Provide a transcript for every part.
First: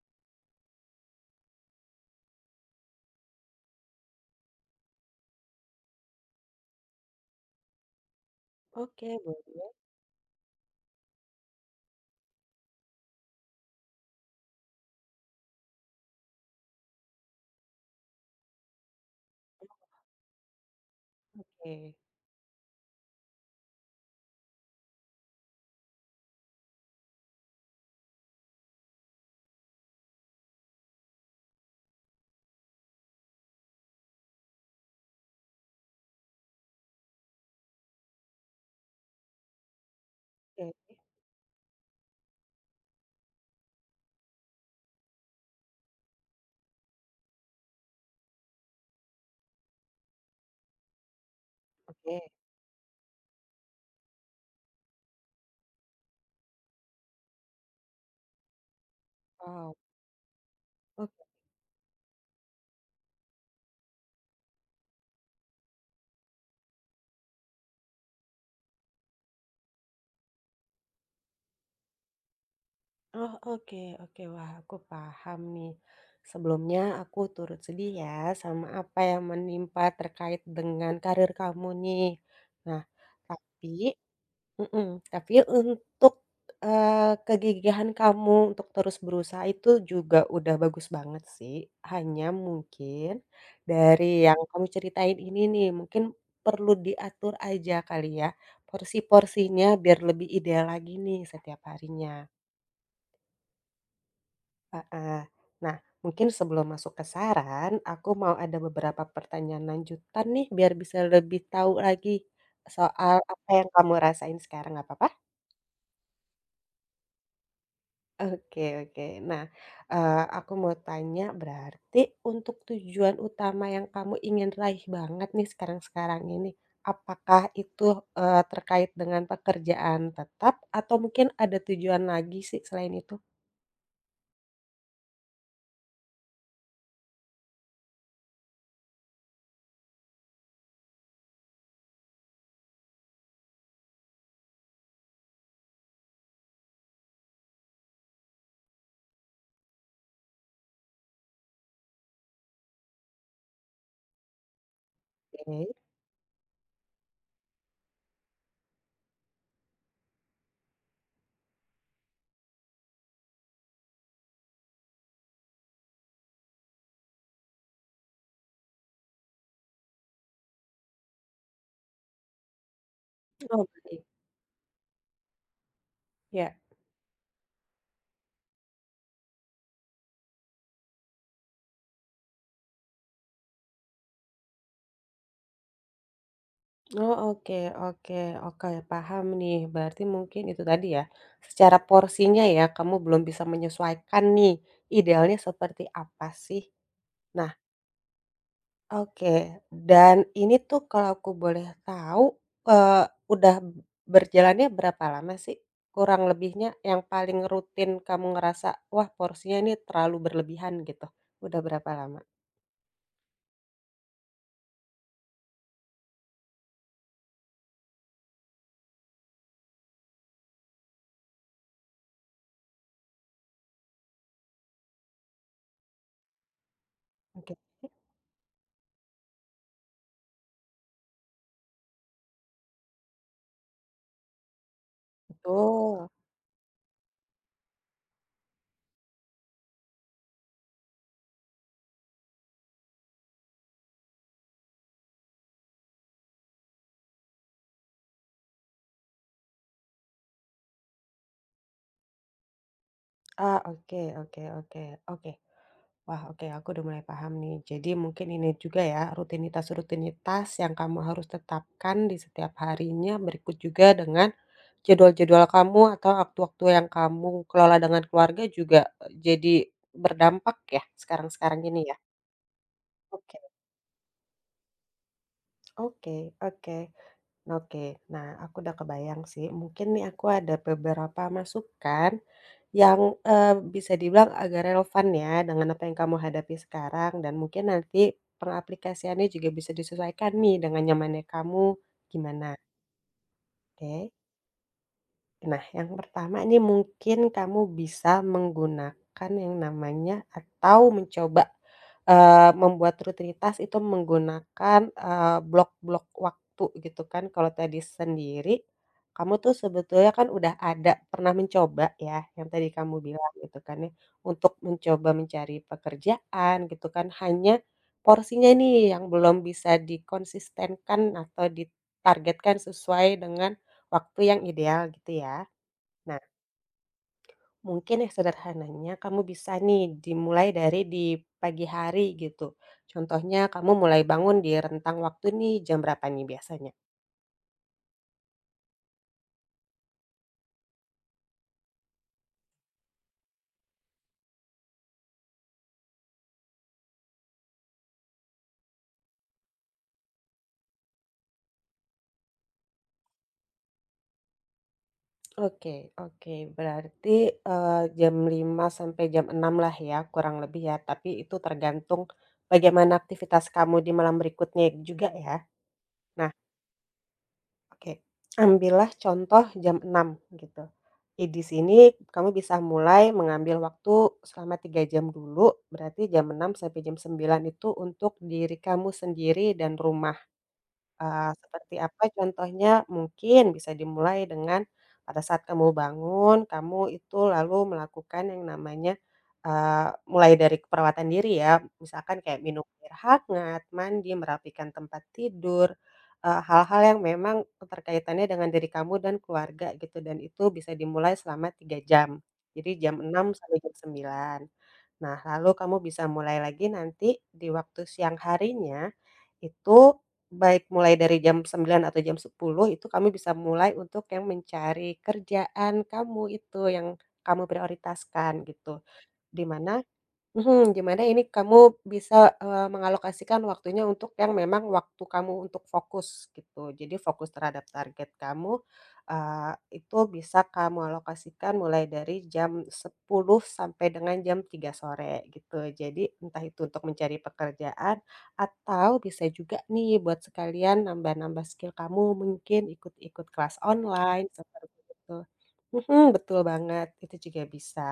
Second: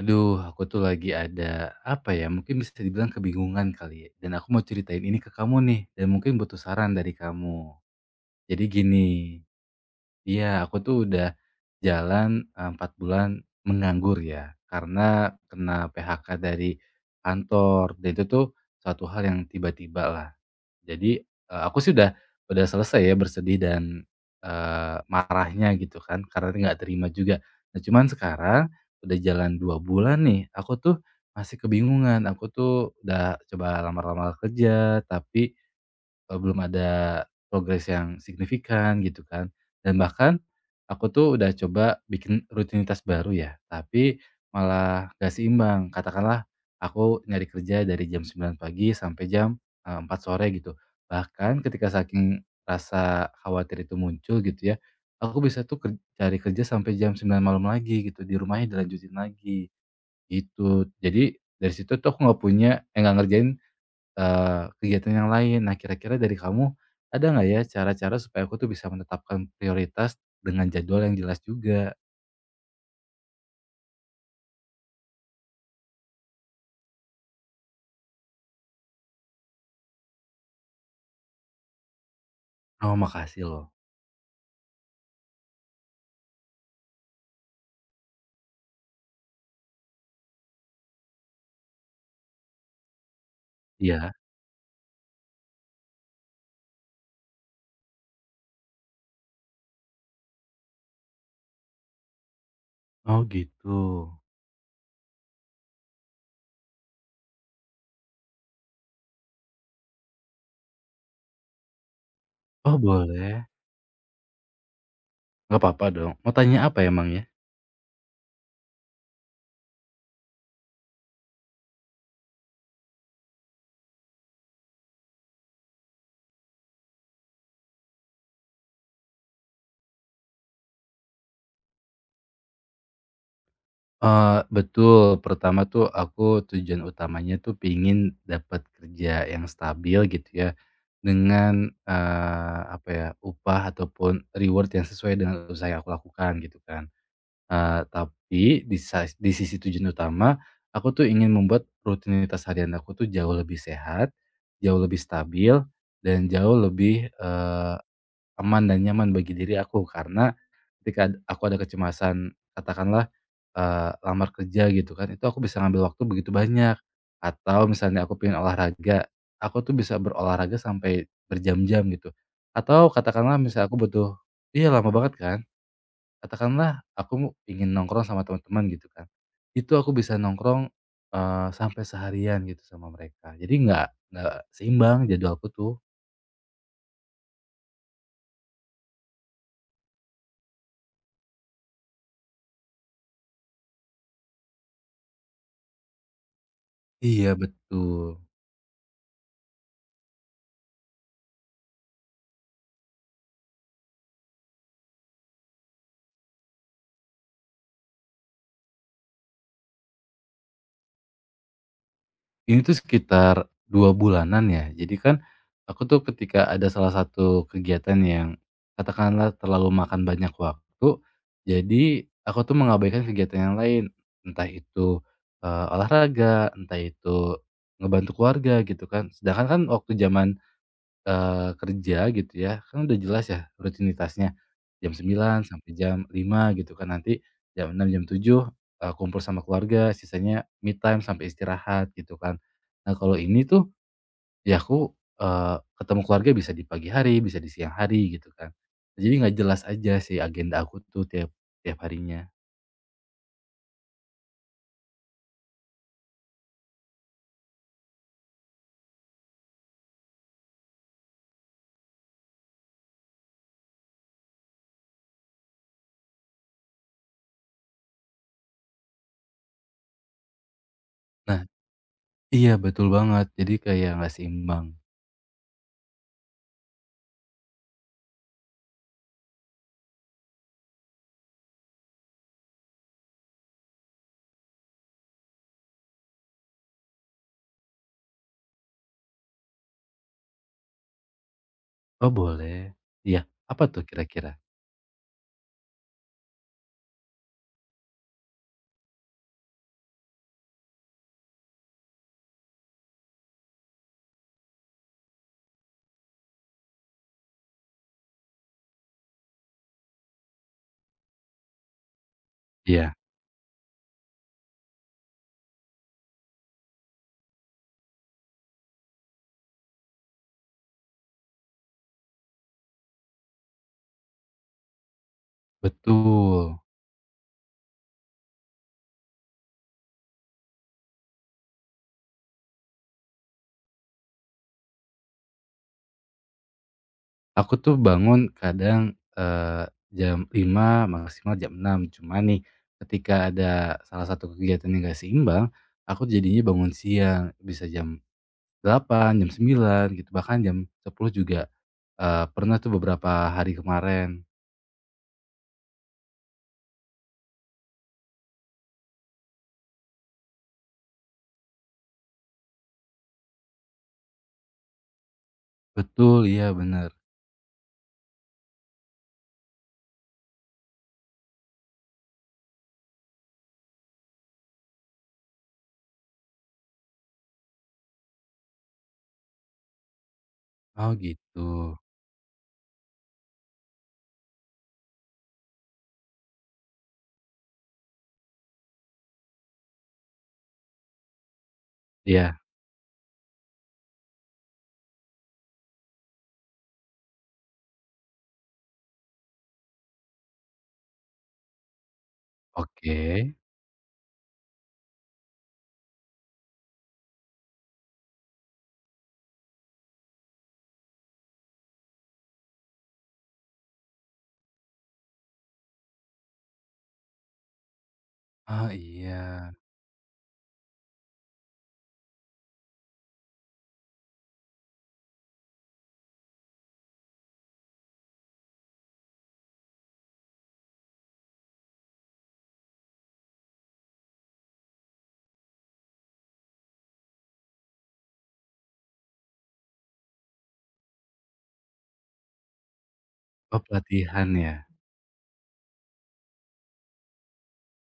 Aduh, aku tuh lagi ada apa ya? Mungkin bisa dibilang kebingungan kali ya. Dan aku mau ceritain ini ke kamu nih, dan mungkin butuh saran dari kamu. Jadi gini, Oke, iya aku tuh udah jalan 4 bulan menganggur ya, karena kena PHK dari kantor. Dan itu tuh suatu hal yang tiba-tiba lah. Jadi, aku oke. sih udah selesai ya bersedih dan, marahnya gitu kan, karena nggak terima juga. Nah, cuman sekarang udah jalan 2 bulan nih, aku tuh masih kebingungan. Aku tuh udah coba lamar-lamar kerja, tapi belum ada progres yang signifikan gitu kan, dan bahkan Oke, aku tuh udah coba bikin rutinitas baru ya, tapi malah nggak seimbang. Katakanlah aku nyari kerja dari jam 9 pagi sampai jam, 4 sore gitu. Bahkan ketika oke. saking rasa khawatir itu muncul gitu ya, aku bisa tuh cari kerja sampai jam 9 malam lagi gitu, di rumahnya dilanjutin lagi, Wow, gitu. oke. Jadi dari situ tuh aku nggak punya eh, nggak ngerjain kegiatan yang lain. Nah, kira-kira dari kamu ada nggak ya cara-cara supaya aku tuh bisa menetapkan prioritas dengan jadwal yang jelas juga? Oh, oke, oke. Wah, aku paham nih. Sebelumnya aku turut sedih ya sama apa yang menimpa terkait dengan karir kamu nih. Nah, Oh, makasih loh. tapi Mhm. Tapi untuk, kegigihan kamu untuk terus berusaha itu juga udah bagus banget sih. Hanya mungkin dari Iya. yang kamu ceritain ini nih, mungkin perlu diatur aja kali ya, porsi-porsinya biar lebih ideal lagi nih setiap harinya. Oh, gitu. Heeh. Nah, mungkin sebelum masuk ke saran, aku mau ada beberapa pertanyaan lanjutan nih biar bisa lebih tahu lagi Oh, soal boleh. apa yang kamu rasain sekarang, nggak papa? Nggak apa-apa dong. Mau tanya apa emang ya? Oke, oke. Nah, aku mau tanya berarti untuk tujuan utama yang kamu ingin raih banget nih sekarang-sekarang ini, apakah itu, terkait dengan pekerjaan tetap atau mungkin ada tujuan lagi sih selain itu? Betul. Pertama tuh aku tujuan utamanya tuh pingin dapat kerja yang stabil gitu ya, dengan, apa ya, upah ataupun reward yang sesuai dengan usaha yang aku lakukan gitu kan. Tapi di sisi tujuan utama, aku tuh ingin membuat rutinitas harian aku tuh jauh lebih sehat, jauh lebih stabil, Oke. dan jauh lebih, aman dan nyaman bagi diri aku. Karena ketika aku ada kecemasan, katakanlah, lamar kerja gitu kan, itu aku bisa ngambil waktu begitu banyak. Atau misalnya aku pengen olahraga, aku tuh bisa berolahraga sampai berjam-jam gitu. Atau katakanlah Oh, misalnya aku baik, butuh iya lama banget kan? ya. Katakanlah aku ingin nongkrong sama teman-teman gitu kan, itu aku bisa nongkrong, sampai seharian gitu sama mereka. Jadi nggak seimbang jadwalku tuh. Oh, oke, oke, oke, paham nih. Berarti mungkin itu tadi ya, secara porsinya ya kamu belum bisa menyesuaikan nih, idealnya seperti apa sih? Iya Nah. betul. Oke, dan ini tuh kalau aku boleh tahu, eee, udah berjalannya berapa lama sih? Kurang lebihnya yang paling rutin kamu ngerasa, "Wah, porsinya ini terlalu berlebihan," gitu. Udah berapa lama? Ini tuh sekitar 2 bulanan ya. Jadi kan aku tuh ketika ada salah satu kegiatan yang katakanlah terlalu makan banyak waktu, jadi aku tuh mengabaikan kegiatan yang lain. Entah itu, olahraga, entah itu Mungkin ngebantu keluarga gitu kan. Sedangkan kan waktu zaman kerja gitu ya, kan udah jelas ya rutinitasnya, jam sembilan sampai jam betul. lima gitu kan, nanti jam 6 jam 7 kumpul sama keluarga, sisanya me time sampai istirahat gitu kan. Nah kalau ini tuh, ya aku, ketemu keluarga bisa di pagi hari, bisa di siang hari gitu kan. Jadi nggak jelas aja sih agenda aku tuh tiap tiap harinya. Ah, oke, oke, oke, oke. Wah, oke, aku udah mulai paham nih. Jadi mungkin ini juga ya, rutinitas-rutinitas yang kamu harus tetapkan di setiap harinya, berikut juga dengan jadwal-jadwal kamu atau waktu-waktu yang kamu kelola dengan keluarga juga, jadi berdampak ya Nah sekarang-sekarang ini ya? iya betul banget, Oke, jadi kayak nggak seimbang. oke, oke. Oke, nah aku udah kebayang sih. Mungkin nih aku ada beberapa masukan yang bisa dibilang agak relevan ya dengan apa yang kamu hadapi sekarang dan mungkin nanti pengaplikasiannya juga bisa disesuaikan nih dengan nyamannya kamu Oh gimana, boleh. Iya, apa tuh oke? kira-kira? Nah, yang pertama ini mungkin kamu bisa menggunakan yang namanya atau mencoba, membuat rutinitas itu menggunakan, blok-blok waktu gitu kan. Kalau tadi sendiri, kamu tuh sebetulnya kan udah ada pernah mencoba ya, yang tadi Iya, kamu bilang gitu kan ya, untuk mencoba mencari pekerjaan gitu kan, hanya porsinya nih yang belum bisa dikonsistenkan atau ditargetkan sesuai dengan waktu yang ideal gitu ya? Nah, betul. mungkin ya sederhananya kamu bisa nih dimulai dari di pagi hari gitu. Contohnya kamu mulai bangun di rentang waktu nih jam berapa nih biasanya? Aku tuh bangun kadang, eee, jam 5 maksimal jam 6 cuma nih ketika ada salah satu kegiatan yang gak seimbang, aku jadinya bangun siang bisa jam 8 jam 9 gitu bahkan jam 10 juga, pernah tuh beberapa hari kemarin. Oke, oke. Berarti, jam 5 sampai jam 6 lah ya kurang lebih ya, tapi itu tergantung bagaimana aktivitas kamu di malam berikutnya juga ya? Betul, iya bener. Oke, ambillah contoh jam 6 gitu. Di sini kamu bisa mulai mengambil waktu selama 3 jam dulu, berarti jam 6 sampai jam 9 itu untuk diri kamu sendiri dan rumah. Oh gitu. Seperti apa contohnya? Mungkin bisa dimulai dengan pada saat kamu bangun, kamu itu lalu melakukan yang namanya, eee, mulai dari perawatan diri ya, misalkan kayak Iya, minum air hangat, mandi, merapikan tempat tidur, hal-hal yang memang keterkaitannya dengan diri kamu dan keluarga gitu, dan itu bisa dimulai selama 3 jam. Jadi oke. jam 6 sampai jam 9. Nah, lalu kamu bisa mulai lagi nanti di waktu siang harinya, itu, baik mulai dari jam 9 atau jam 10 itu kami bisa mulai untuk yang mencari kerjaan kamu itu, yang kamu prioritaskan Oh gitu. Di iya. mana Mhm, Gimana ini kamu bisa, mengalokasikan waktunya untuk yang memang waktu kamu untuk fokus gitu. Jadi fokus terhadap target kamu, itu bisa kamu alokasikan mulai dari jam 10 sampai dengan jam 3 sore gitu. Jadi entah itu untuk mencari pekerjaan atau bisa juga nih buat sekalian nambah-nambah skill kamu mungkin ikut-ikut kelas Oh online pelatihan ya? seperti itu. Mhm, betul banget, itu juga bisa.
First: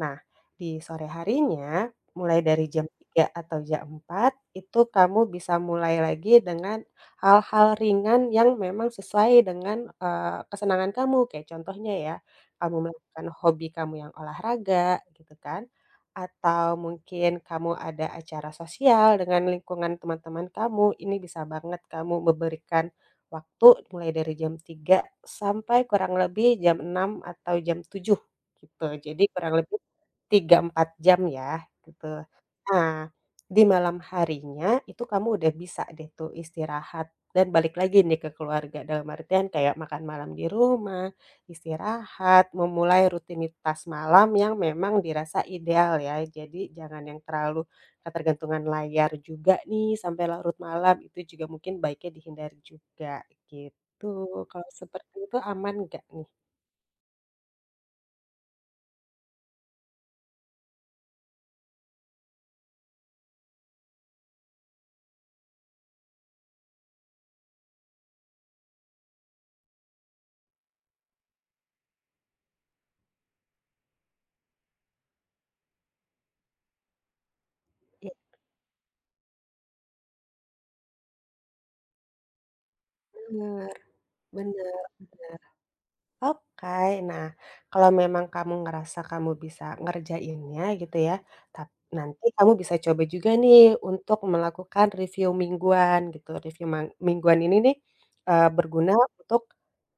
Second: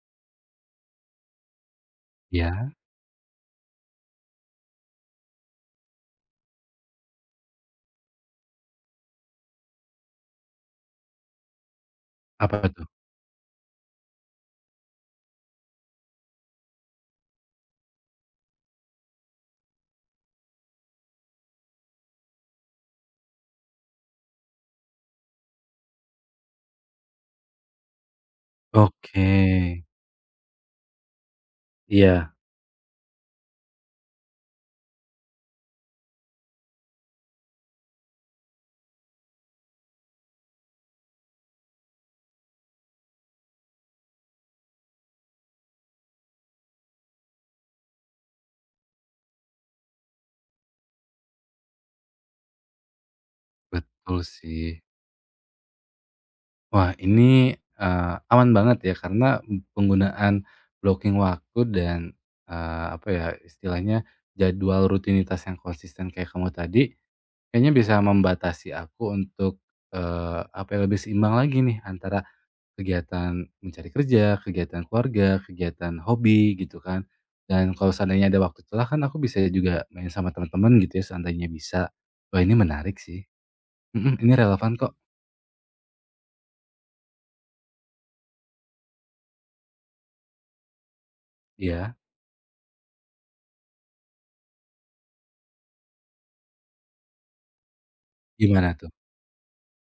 Nah, di sore harinya, mulai dari Ya jam 3 atau jam 4 itu kamu bisa mulai lagi dengan hal-hal ringan yang memang sesuai dengan, kesenangan kamu. Kayak contohnya ya, apa kamu tuh? melakukan hobi kamu yang olahraga, gitu kan. Atau mungkin kamu ada acara sosial dengan lingkungan teman-teman kamu, ini bisa banget kamu memberikan waktu mulai dari jam 3 sampai kurang lebih jam 6 atau jam 7 gitu. Jadi Oke. kurang lebih 3 4 jam ya, gitu. Iya, Nah, di malam harinya itu kamu udah bisa deh tuh istirahat dan balik lagi nih ke keluarga, dalam artian kayak makan malam di rumah, istirahat, memulai rutinitas malam yang memang dirasa ideal ya. Jadi jangan yang terlalu ketergantungan layar juga nih sampai larut malam, itu juga mungkin baiknya dihindari juga, gitu. betul Kalau sih. seperti itu aman nggak nih? Wah, ini, aman banget ya karena penggunaan blocking waktu dan, apa ya, istilahnya jadwal rutinitas yang konsisten kayak kamu tadi, kayaknya bisa membatasi aku untuk, apa ya, lebih seimbang lagi nih antara kegiatan mencari kerja, kegiatan keluarga, kegiatan hobi gitu kan. Dan kalau Iya, seandainya ada waktu celah kan aku bisa juga main sama teman-teman gitu ya seandainya bisa. Wah, ini menarik sih, mhm, ini bener, relevan kok. bener. Oke, nah kalau memang kamu ngerasa kamu bisa ngerjainnya gitu ya, tap Iya, nanti kamu bisa coba juga nih untuk melakukan review mingguan gitu. Review mingguan ini nih, gimana tuh? berguna untuk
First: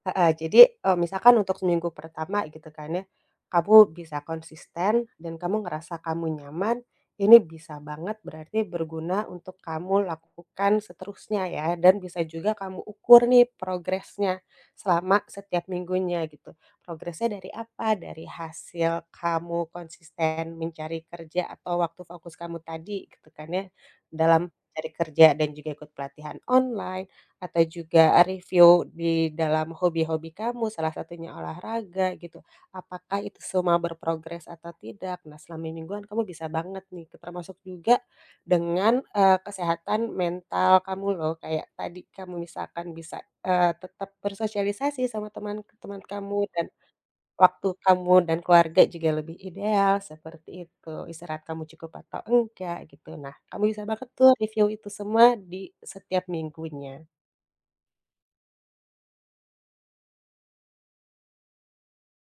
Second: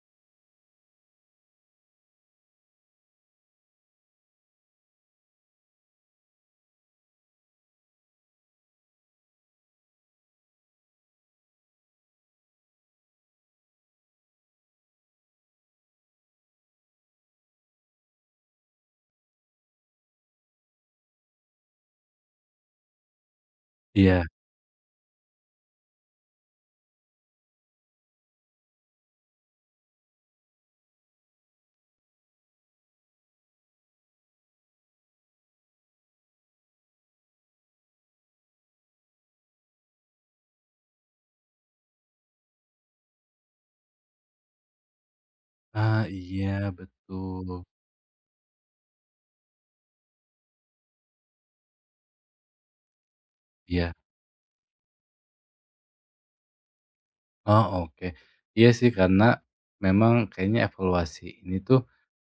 heeh. Jadi, misalkan untuk seminggu pertama gitu kan ya, kamu bisa konsisten dan kamu ngerasa kamu nyaman, ini bisa banget berarti berguna untuk kamu lakukan seterusnya ya, dan bisa juga kamu ukur nih progresnya selama setiap minggunya gitu. Progresnya dari apa? Dari hasil kamu konsisten mencari kerja atau waktu fokus kamu tadi gitu kan ya, Iya. dalam cari kerja dan juga ikut pelatihan online atau juga review di dalam hobi-hobi kamu, salah satunya olahraga gitu. Apakah itu semua berprogres atau tidak? Nah, selama mingguan kamu bisa banget nih, termasuk juga dengan, kesehatan mental kamu loh, kayak tadi kamu misalkan bisa tetap bersosialisasi sama teman-teman Ah, kamu dan iya betul, waktu kamu dan keluarga juga lebih ideal seperti itu, istirahat kamu cukup atau enggak gitu. Nah, kamu bisa iya. banget tuh review itu semua di setiap minggunya. Oh, oke. Iya sih karena memang kayaknya evaluasi ini tuh,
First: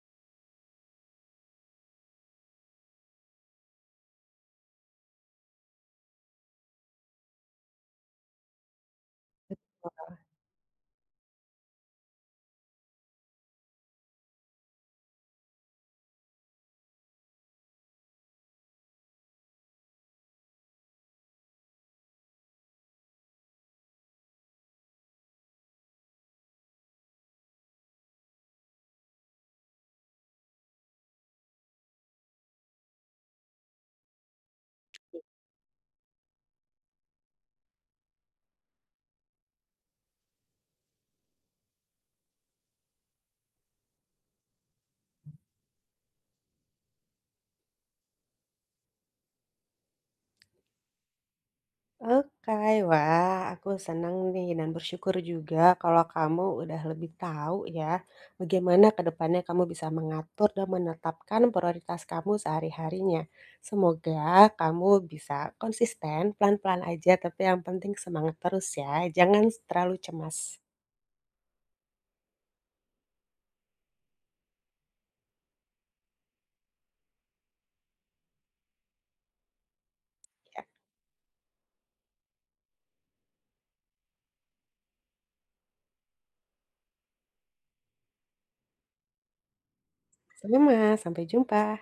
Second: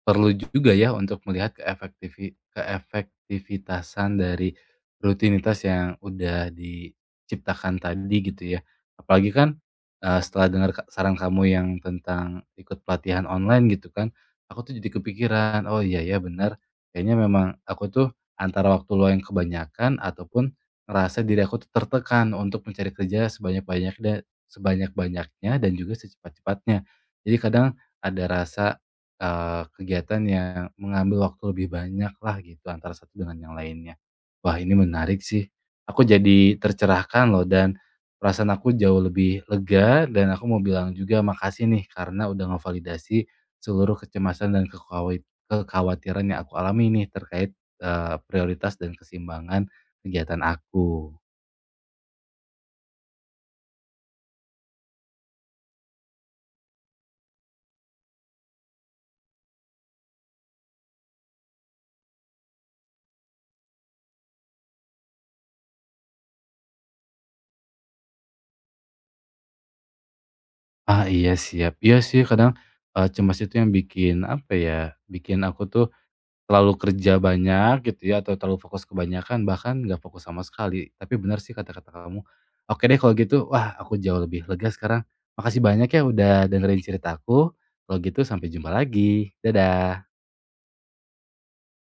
perlu juga ya untuk melihat keefektivitasan dari rutinitas yang udah diciptakan tadi gitu ya. Apalagi kan, setelah dengar saran kamu yang tentang ikut pelatihan online gitu kan, aku tuh jadi kepikiran, "Oh iya ya benar kayaknya memang aku tuh antara waktu luang yang kebanyakan ataupun ngerasa diri aku tuh tertekan untuk mencari kerja sebanyak-banyaknya dan juga secepat-cepatnya." Jadi kadang ada rasa kegiatan yang mengambil waktu lebih banyak lah gitu antara satu dengan yang lainnya. Wah ini menarik sih, aku jadi tercerahkan loh dan perasaan aku jauh lebih lega dan aku mau bilang juga makasih nih karena udah ngevalidasi seluruh kecemasan dan kekhawatiran yang aku alami nih terkait, prioritas dan keseimbangan kegiatan aku. Oke, wah aku senang nih dan bersyukur juga kalau kamu udah lebih tahu ya bagaimana ke depannya kamu bisa mengatur dan menetapkan prioritas kamu sehari-harinya. Semoga kamu bisa konsisten, pelan-pelan aja, tapi yang penting semangat terus ya. Jangan terlalu cemas. Ah iya siap, iya sih kadang, cemas itu yang bikin apa ya, bikin aku tuh terlalu kerja banyak gitu ya, atau terlalu fokus kebanyakan, bahkan nggak fokus sama Ya, sekali. Tapi benar sih kata-kata kamu. Oke deh kalau gitu, wah aku jauh lebih lega sekarang. Makasih banyak ya udah dengerin ceritaku. Kalau gitu sampai jumpa lagi. Dadah. sama, sampai jumpa.